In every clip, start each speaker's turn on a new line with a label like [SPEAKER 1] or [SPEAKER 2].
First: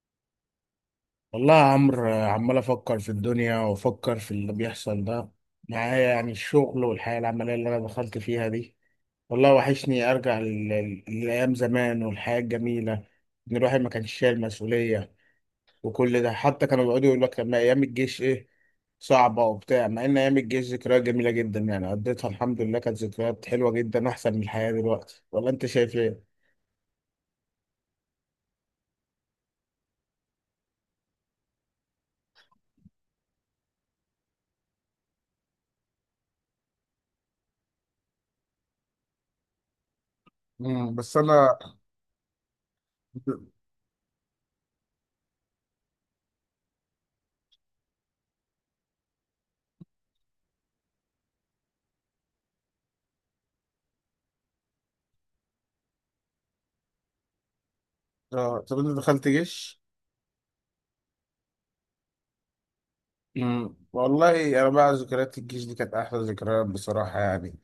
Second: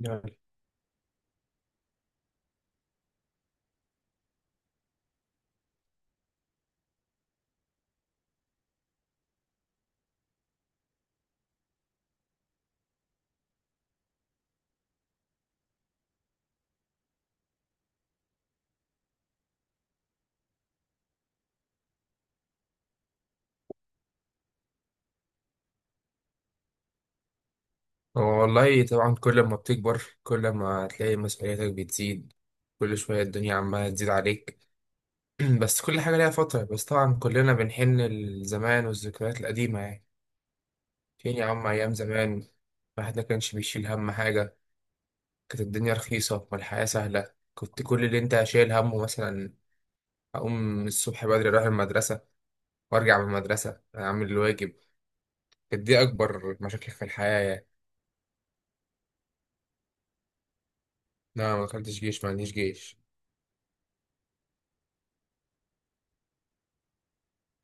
[SPEAKER 1] يعني
[SPEAKER 2] والله يا عمرو آه، عمال افكر في الدنيا وافكر في اللي بيحصل ده معايا، يعني الشغل والحياه العمليه اللي انا دخلت فيها دي. والله وحشني ارجع للايام زمان والحياه الجميله، ان الواحد ما كانش شايل مسؤوليه. وكل ده، حتى كانوا بيقعدوا يقولوا لك لما ايام الجيش ايه، صعبه وبتاع، مع ان ايام الجيش ذكريات جميله جدا، يعني قضيتها الحمد لله كانت ذكريات حلوه جدا احسن من الحياه دلوقتي. ولا انت شايف ايه؟
[SPEAKER 1] هو والله طبعا كل ما بتكبر كل ما هتلاقي مسؤولياتك بتزيد. كل شوية الدنيا عمالة تزيد عليك. بس كل حاجة ليها فترة، بس طبعا كلنا بنحن لزمان والذكريات القديمة يعني.
[SPEAKER 2] مم. بس
[SPEAKER 1] فين يا
[SPEAKER 2] انا
[SPEAKER 1] عم أيام زمان؟ الواحد ما كانش بيشيل هم حاجة. كانت الدنيا رخيصة والحياة سهلة، كنت كل اللي انت شايل همه مثلا أقوم الصبح بدري أروح المدرسة، وأرجع من المدرسة أعمل الواجب. كانت دي أكبر مشاكل في الحياة يعني.
[SPEAKER 2] آه، طب انت دخلت جيش.
[SPEAKER 1] أنا ما دخلتش جيش، ما عنديش جيش.
[SPEAKER 2] مم. والله انا بقى ذكريات الجيش دي كانت احلى ذكريات بصراحه، يعني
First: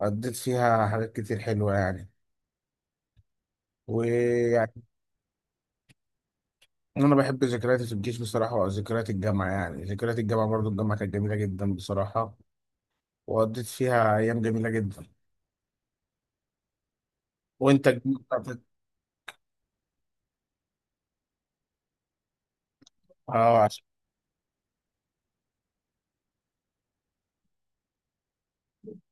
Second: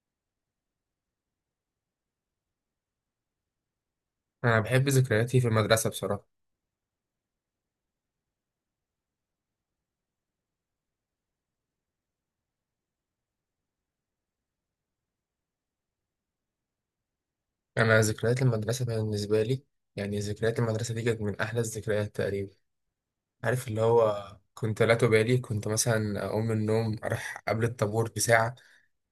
[SPEAKER 2] قضيت فيها حاجات كتير حلوه، يعني
[SPEAKER 1] أنا
[SPEAKER 2] ويعني
[SPEAKER 1] بحب ذكرياتي في المدرسة بصراحة.
[SPEAKER 2] انا بحب ذكرياتي في الجيش بصراحه، وذكريات الجامعه، يعني ذكريات الجامعه برضو الجامعه كانت جميله جدا بصراحه، وقضيت فيها ايام جميله جدا. وانت
[SPEAKER 1] أنا
[SPEAKER 2] الجامعة
[SPEAKER 1] ذكريات
[SPEAKER 2] بتاعتك-
[SPEAKER 1] المدرسة بالنسبة لي يعني ذكريات المدرسة دي كانت من أحلى الذكريات تقريبا.
[SPEAKER 2] اه
[SPEAKER 1] عارف اللي
[SPEAKER 2] عشان
[SPEAKER 1] هو كنت لا تبالي، كنت مثلا أقوم من النوم أروح قبل الطابور بساعة،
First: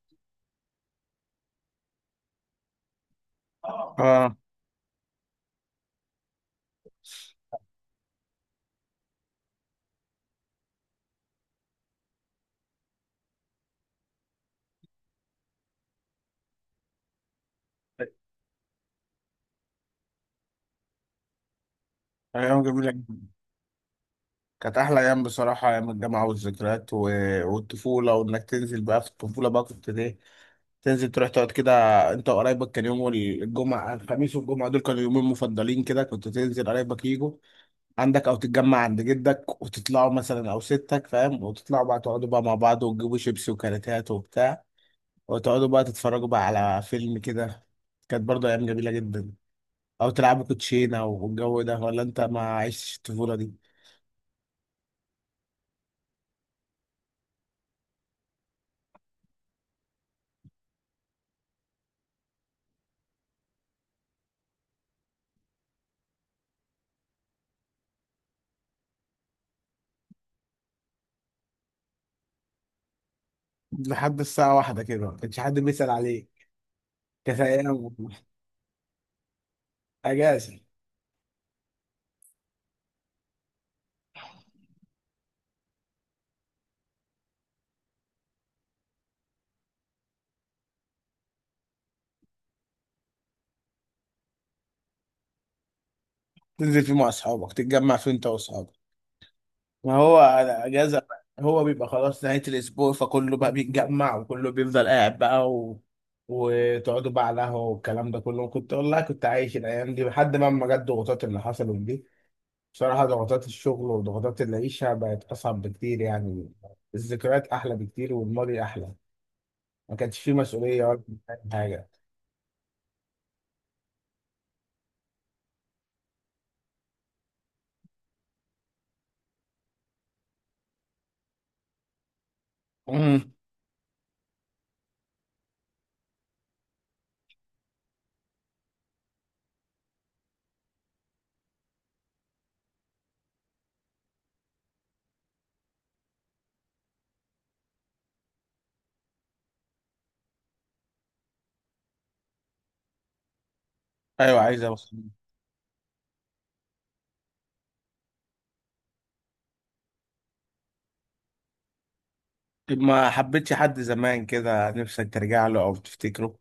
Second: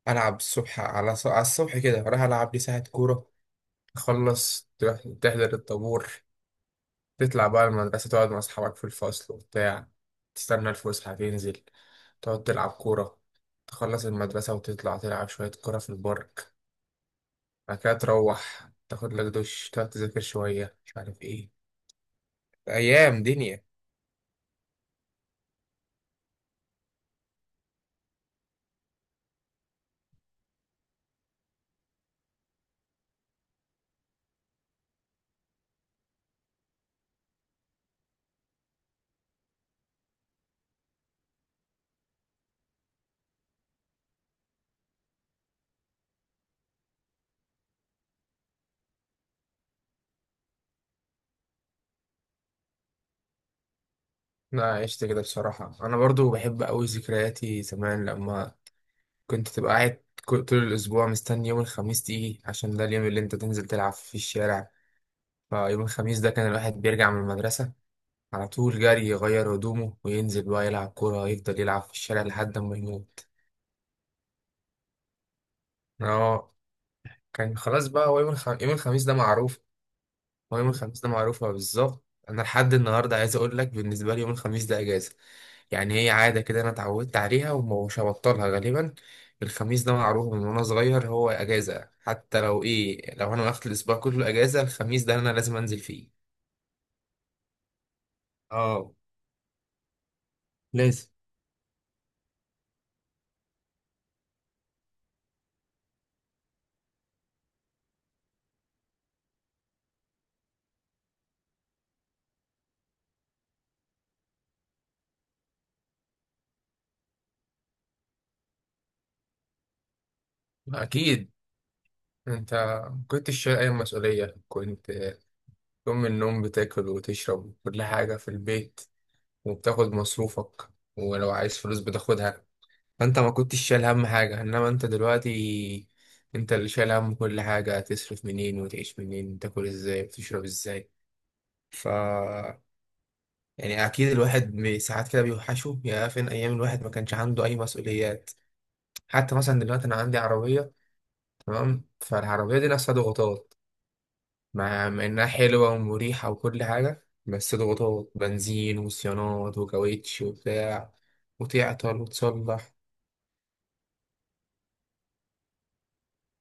[SPEAKER 1] ألعب الصبح على على الصبح كده أروح ألعب لي ساعة كورة،
[SPEAKER 2] اه،
[SPEAKER 1] أخلص تروح تحضر الطابور، تطلع بقى المدرسة تقعد مع أصحابك في الفصل وبتاع، تستنى الفسحة تنزل تقعد تلعب كورة، تخلص المدرسة وتطلع تلعب شوية كورة في البارك، بعد كده تروح تاخد لك دش تقعد تذاكر شوية مش عارف ايه.
[SPEAKER 2] ايام جميله جدا،
[SPEAKER 1] أيام دنيا.
[SPEAKER 2] كانت احلى ايام بصراحه، ايام الجامعه والذكريات، و... والطفوله. وانك تنزل بقى في الطفوله، بقى كنت ليه تنزل تروح تقعد كده انت وقرايبك. كان يوم الجمعة، الخميس والجمعة دول كانوا يومين مفضلين كده، كنت تنزل قرايبك يجوا عندك او تتجمع عند جدك وتطلعوا مثلا او ستك، فاهم، وتطلعوا بقى تقعدوا بقى مع بعض وتجيبوا شيبسي وكاراتات وبتاع، وتقعدوا بقى تتفرجوا بقى على فيلم كده. كانت برضه ايام جميلة جدا، او تلعبوا كوتشينة والجو ده. ولا انت ما عشتش الطفولة دي؟
[SPEAKER 1] أنا عشت كده بصراحة، أنا برضو بحب أوي ذكرياتي زمان لما كنت تبقى قاعد طول الأسبوع مستني يوم الخميس تيجي عشان ده اليوم اللي أنت تنزل تلعب في الشارع. فيوم الخميس ده كان الواحد بيرجع من المدرسة على طول جري يغير هدومه وينزل بقى يلعب كورة، يفضل يلعب في الشارع لحد ما يموت.
[SPEAKER 2] لحد الساعة واحدة كده ما كانش حد بيسأل عليك.
[SPEAKER 1] اه،
[SPEAKER 2] كانت
[SPEAKER 1] كان خلاص
[SPEAKER 2] ايام
[SPEAKER 1] بقى هو يوم الخميس ده معروف. هو
[SPEAKER 2] اجازة،
[SPEAKER 1] يوم الخميس ده معروفة بالظبط، أنا لحد النهاردة عايز أقول لك بالنسبة لي يوم الخميس ده أجازة. يعني هي عادة كده أنا اتعودت عليها ومش هبطلها غالبا. الخميس ده معروف من وأنا صغير هو أجازة، حتى لو إيه، لو أنا واخد الأسبوع كله أجازة الخميس ده أنا لازم أنزل فيه.
[SPEAKER 2] تنزل فيه مع اصحابك، تتجمع فيه انت واصحابك.
[SPEAKER 1] اه.
[SPEAKER 2] ما هو على اجازه
[SPEAKER 1] لازم.
[SPEAKER 2] بقى. هو بيبقى خلاص نهايه الاسبوع، فكله بقى بيتجمع وكله بيفضل قاعد بقى، و... وتقعدوا بقى على قهوه والكلام ده كله. كنت والله كنت عايش الايام دي لحد ما ما جت الضغوطات اللي حصلت دي. بصراحه ضغوطات الشغل وضغوطات العيشه بقت اصعب بكتير يعني. الذكريات احلى بكتير، والماضي احلى، ما كانش فيه مسؤوليه ولا
[SPEAKER 1] أكيد.
[SPEAKER 2] حاجه.
[SPEAKER 1] أنت ما كنتش شايل أي مسؤولية، كنت تقوم من النوم بتاكل وتشرب كل حاجة في البيت، وبتاخد مصروفك، ولو عايز فلوس بتاخدها. فانت ما
[SPEAKER 2] امم،
[SPEAKER 1] كنتش شايل هم حاجة، انما انت دلوقتي انت اللي شايل هم كل حاجة، تصرف منين وتعيش منين، تاكل ازاي وتشرب ازاي. ف يعني اكيد الواحد ساعات كده بيوحشه، يا فين ايام الواحد ما كانش عنده اي مسؤوليات. حتى مثلا دلوقتي انا عندي عربية، تمام، فالعربية دي نفسها ضغوطات،
[SPEAKER 2] ايوه عايز
[SPEAKER 1] مع
[SPEAKER 2] اوصل.
[SPEAKER 1] مع انها حلوة ومريحة وكل حاجة، بس ضغوطات بنزين وصيانات وكاوتش وبتاع، وتعطل وتصلح.
[SPEAKER 2] طب ما حبيتش حد زمان كده نفسك ترجع له او تفتكره،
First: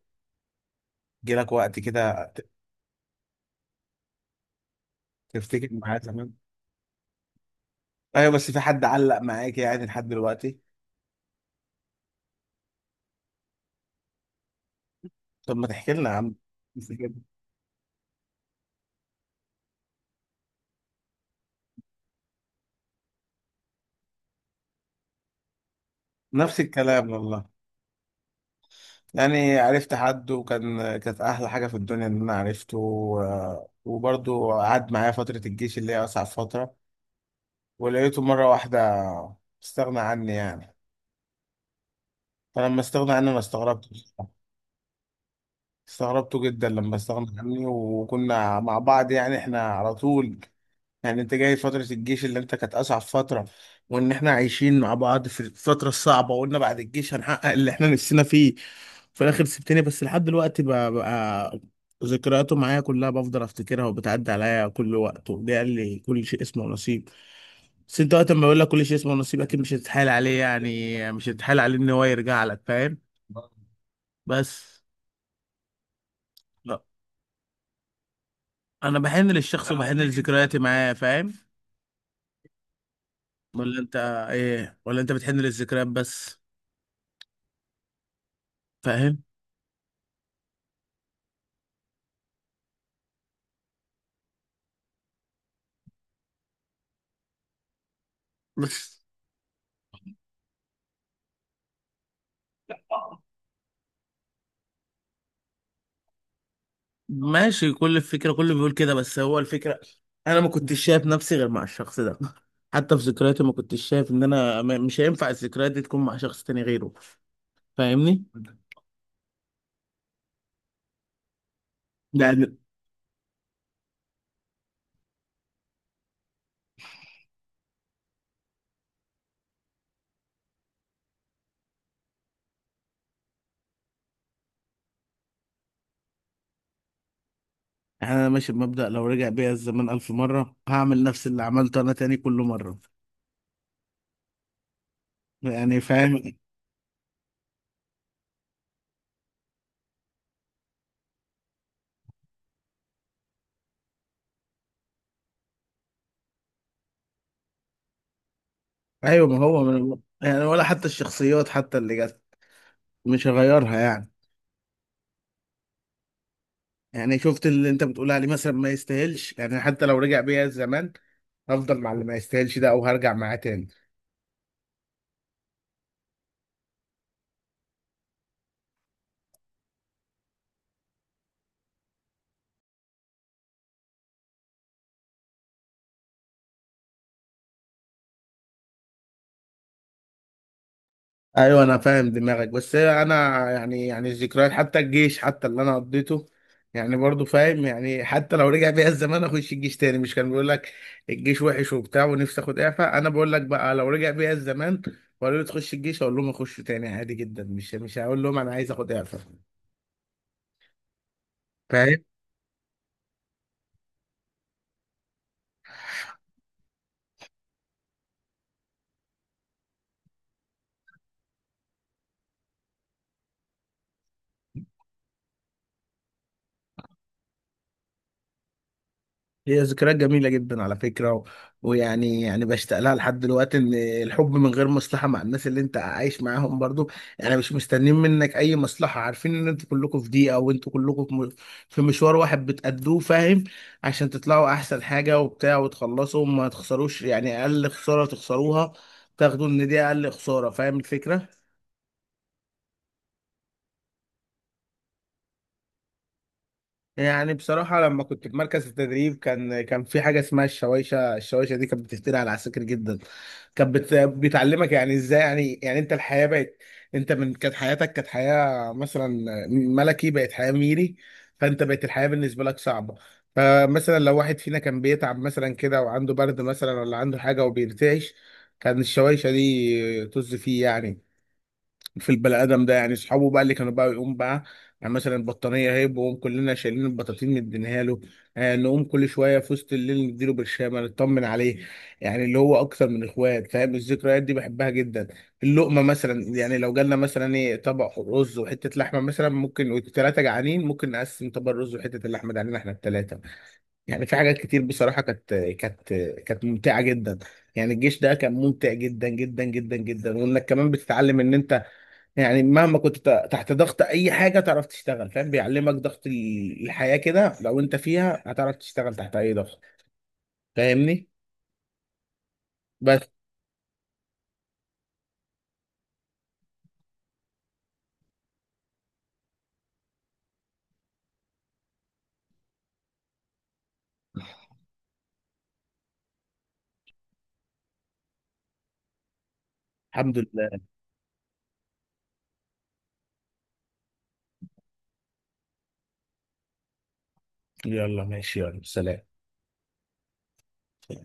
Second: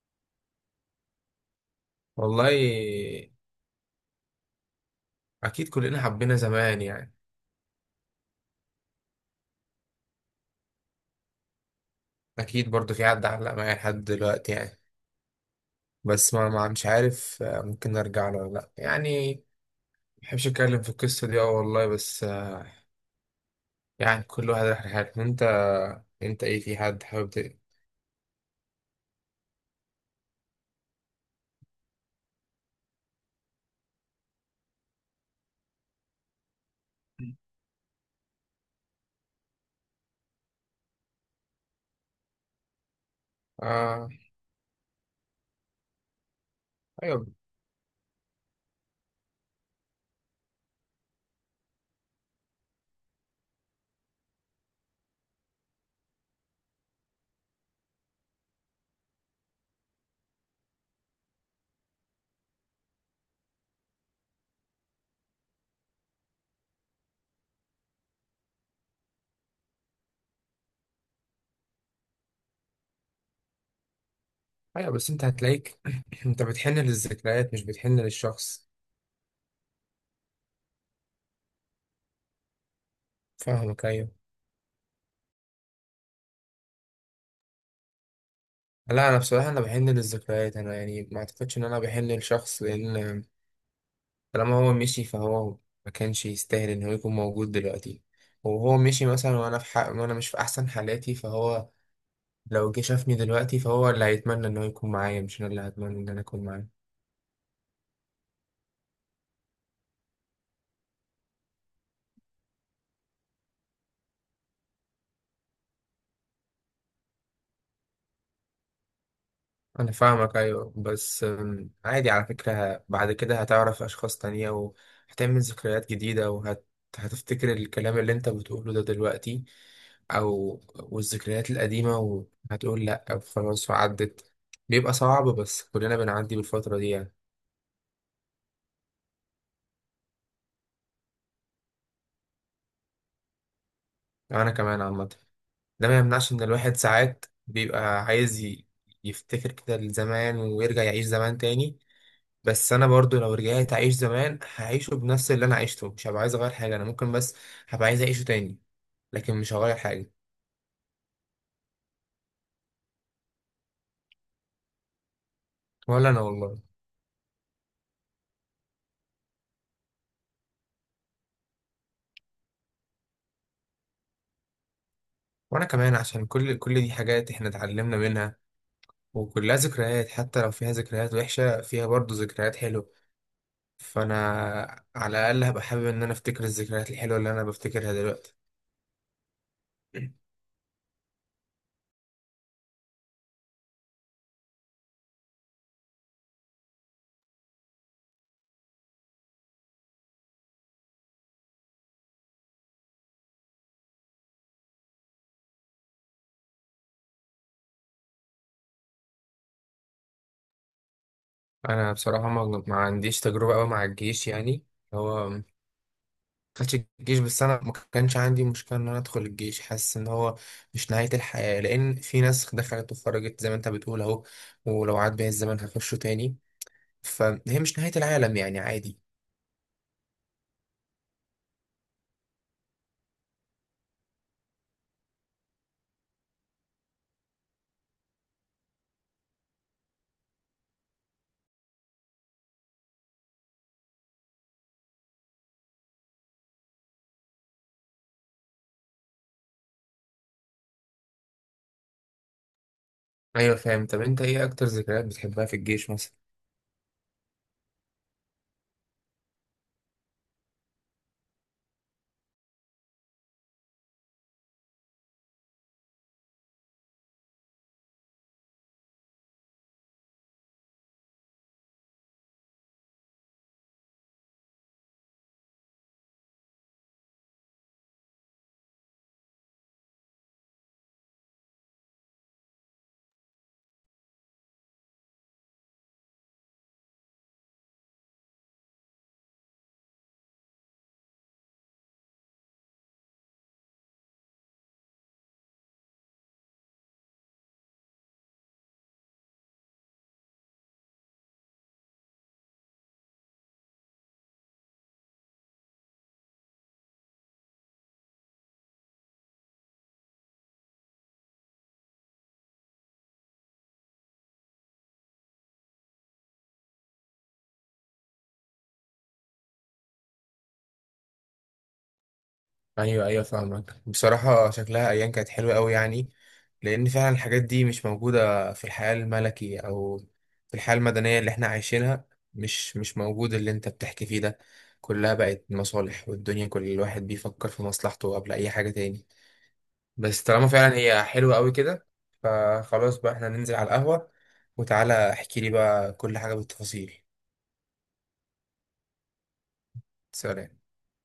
[SPEAKER 2] جيلك، وقت كده
[SPEAKER 1] والله
[SPEAKER 2] تفتكر
[SPEAKER 1] أكيد
[SPEAKER 2] معاه
[SPEAKER 1] كلنا
[SPEAKER 2] زمان؟
[SPEAKER 1] حبينا زمان يعني.
[SPEAKER 2] ايوه، بس في حد علق معاك يعني لحد دلوقتي؟
[SPEAKER 1] اكيد برضو في حد علق معايا لحد دلوقتي يعني.
[SPEAKER 2] طب ما تحكي لنا يا عم،
[SPEAKER 1] بس ما مش
[SPEAKER 2] بس كده.
[SPEAKER 1] عارف، ممكن ارجع له ولا لا يعني. ما بحبش اتكلم في القصه دي، اه والله، بس. يعني كل واحد راح لحاله. انت انت ايه،
[SPEAKER 2] نفس
[SPEAKER 1] في حد
[SPEAKER 2] الكلام
[SPEAKER 1] حابب
[SPEAKER 2] والله، يعني عرفت حد وكان كانت احلى حاجه في الدنيا ان انا عرفته، وبرضه قعد معايا فتره الجيش اللي هي اصعب فتره، ولقيته مره واحده استغنى عني يعني. فلما استغنى عني انا استغربت
[SPEAKER 1] آه؟
[SPEAKER 2] بصراحة. استغربته جدا لما
[SPEAKER 1] ايوه
[SPEAKER 2] استغنى عني، وكنا مع بعض يعني، احنا على طول، يعني انت جاي فترة الجيش اللي انت كانت اصعب فترة، وان احنا عايشين مع بعض في الفترة الصعبة، وقلنا بعد الجيش هنحقق اللي احنا نفسنا فيه. في الاخر سبتني، بس لحد دلوقتي بقى ذكرياته معايا كلها بفضل افتكرها وبتعدي عليا كل وقت. وده قال لي كل شيء اسمه نصيب، بس انت وقت ما بقول لك كل شيء اسمه نصيب اكيد مش هتتحايل عليه، يعني مش هتتحايل عليه ان هو يرجع لك، فاهم؟ بس
[SPEAKER 1] ايوه، بس انت هتلاقيك انت بتحن
[SPEAKER 2] لا،
[SPEAKER 1] للذكريات مش بتحن للشخص.
[SPEAKER 2] انا بحن للشخص وبحن لذكرياتي معاه، فاهم؟ ولا
[SPEAKER 1] فاهمك،
[SPEAKER 2] انت
[SPEAKER 1] ايوه.
[SPEAKER 2] ايه، ولا انت بتحن للذكريات بس،
[SPEAKER 1] لا انا
[SPEAKER 2] فاهم؟
[SPEAKER 1] بصراحه انا بحن للذكريات، انا يعني ما اعتقدش ان انا بحن للشخص، لان طالما هو مشي فهو ما كانش يستاهل ان هو يكون موجود دلوقتي، وهو
[SPEAKER 2] بس
[SPEAKER 1] مشي مثلا وانا في حق وانا مش في احسن حالاتي، فهو لو جه شافني دلوقتي فهو اللي هيتمنى ان هو يكون معايا، مش انا اللي هتمنى ان انا اكون معاه.
[SPEAKER 2] ماشي، كل الفكرة كله بيقول كده، بس هو الفكرة أنا ما كنتش شايف نفسي غير مع الشخص ده، حتى في ذكرياتي ما كنتش شايف إن أنا مش هينفع الذكريات دي تكون مع شخص تاني غيره. فاهمني؟
[SPEAKER 1] انا فاهمك، ايوه. بس عادي على
[SPEAKER 2] لأن
[SPEAKER 1] فكرة، بعد كده هتعرف اشخاص تانية وهتعمل ذكريات جديدة، هتفتكر الكلام اللي انت بتقوله ده دلوقتي او والذكريات القديمة، وهتقول لا خلاص وعدت. بيبقى صعب بس كلنا بنعدي بالفترة دي يعني.
[SPEAKER 2] أنا ماشي بمبدأ لو رجع بيا الزمان ألف مرة هعمل نفس اللي عملته أنا تاني كل مرة،
[SPEAKER 1] انا كمان عامه
[SPEAKER 2] يعني
[SPEAKER 1] ده ما يمنعش
[SPEAKER 2] فاهم؟
[SPEAKER 1] ان الواحد ساعات بيبقى عايز يفتكر كده لزمان ويرجع يعيش زمان تاني. بس انا برضو لو رجعت اعيش زمان هعيشه بنفس اللي انا عشته، مش هبقى عايز اغير حاجه، انا ممكن بس هبقى عايز اعيشه تاني.
[SPEAKER 2] أيوه،
[SPEAKER 1] لكن
[SPEAKER 2] ما
[SPEAKER 1] مش
[SPEAKER 2] هو
[SPEAKER 1] هغير
[SPEAKER 2] من،
[SPEAKER 1] حاجه.
[SPEAKER 2] يعني ولا حتى الشخصيات حتى اللي جت، مش هغيرها يعني.
[SPEAKER 1] ولا انا والله.
[SPEAKER 2] يعني شفت اللي أنت بتقول عليه مثلا ما يستاهلش، يعني حتى لو رجع بيا الزمان هفضل مع اللي ما يستاهلش ده او هرجع معاه تاني.
[SPEAKER 1] وانا كمان عشان كل دي حاجات احنا اتعلمنا منها، وكلها ذكريات، حتى لو فيها ذكريات وحشه فيها برضو ذكريات حلوه، فانا على الاقل هبقى حابب ان انا افتكر الذكريات الحلوه اللي انا بفتكرها دلوقتي.
[SPEAKER 2] ايوه انا فاهم دماغك، بس هي انا يعني، يعني الذكريات حتى الجيش حتى اللي انا قضيته، يعني برضو فاهم، يعني حتى لو رجع بيا الزمان اخش الجيش تاني. مش كان بيقول لك الجيش وحش وبتاع ونفسي اخد اعفاء؟ انا بقول لك بقى، لو رجع بيا الزمان وقالوا لي تخش الجيش اقول لهم اخش تاني عادي جدا، مش هقول لهم انا عايز اخد اعفاء،
[SPEAKER 1] انا
[SPEAKER 2] فاهم؟
[SPEAKER 1] بصراحه ما عنديش تجربه قوي مع الجيش يعني. ما دخلتش الجيش، بس انا ما كانش عندي مشكله ان انا ادخل الجيش، حاسس ان هو مش نهايه الحياه، لان في ناس دخلت وخرجت زي ما انت بتقول اهو، ولو عاد بيا الزمن هخشه تاني. فهي مش نهايه العالم يعني، عادي.
[SPEAKER 2] هي ذكريات جميلة جدا على فكرة، و... ويعني يعني بشتاق لها لحد دلوقتي، ان الحب من غير مصلحة مع الناس اللي انت عايش معاهم برضو، يعني مش مستنيين منك اي مصلحة، عارفين ان انتوا كلكم في دقيقة وانتوا كلكم في في مشوار واحد بتأدوه، فاهم، عشان تطلعوا احسن حاجة وبتاع وتخلصوا وما تخسروش، يعني اقل خسارة تخسروها تاخدوا ان دي اقل خسارة، فاهم الفكرة؟
[SPEAKER 1] ايوه فاهم. طب انت ايه اكتر ذكريات بتحبها في الجيش مثلا؟
[SPEAKER 2] يعني بصراحة لما كنت في مركز التدريب كان في حاجة اسمها الشوايشة، الشوايشة دي كانت بتفتري على العساكر جدا. كانت بتعلمك يعني ازاي، يعني يعني انت الحياة بقت، انت من كانت حياتك كانت حياة مثلا ملكي بقت حياة ميري، فانت بقت الحياة بالنسبة لك صعبة. فمثلا لو واحد فينا كان بيتعب مثلا كده وعنده برد مثلا ولا عنده حاجة وبيرتعش، كان الشوايشة دي طز فيه يعني، في البني ادم ده. يعني اصحابه بقى اللي كانوا بقى يقوم بقى يعني مثلا البطانيه هيب، وهم كلنا شايلين البطاطين مدينها له. آه، نقوم كل شويه في وسط الليل نديله برشامه نطمن عليه، يعني اللي هو اكتر من اخوات، فاهم؟ الذكريات دي بحبها جدا. اللقمه مثلا، يعني لو جالنا مثلا ايه طبق رز وحته لحمه مثلا، ممكن والثلاثه جعانين ممكن نقسم طبق الرز وحته اللحمه ده علينا احنا الثلاثه. يعني في حاجات كتير بصراحة، كانت ممتعة جدا. يعني الجيش ده كان ممتع جدا جدا جدا جدا، وانك كمان بتتعلم ان انت، يعني مهما كنت تحت ضغط اي حاجة تعرف تشتغل، فاهم، بيعلمك ضغط الحياة كده، لو انت فيها هتعرف تشتغل تحت اي ضغط، فاهمني؟
[SPEAKER 1] ايوه
[SPEAKER 2] بس
[SPEAKER 1] ايوه فاهمك، بصراحه شكلها ايام كانت حلوه قوي يعني. لان فعلا الحاجات دي مش موجوده في الحياه الملكي او في الحياه المدنيه اللي احنا عايشينها، مش موجود اللي انت بتحكي فيه ده. كلها بقت مصالح، والدنيا كل الواحد بيفكر في مصلحته قبل اي حاجه تاني.
[SPEAKER 2] الحمد
[SPEAKER 1] بس طالما
[SPEAKER 2] لله،
[SPEAKER 1] فعلا هي حلوه قوي كده، فخلاص بقى احنا ننزل على القهوه، وتعالى احكي لي بقى كل حاجه بالتفاصيل.
[SPEAKER 2] يلا ماشي، يلا سلام.
[SPEAKER 1] سلام.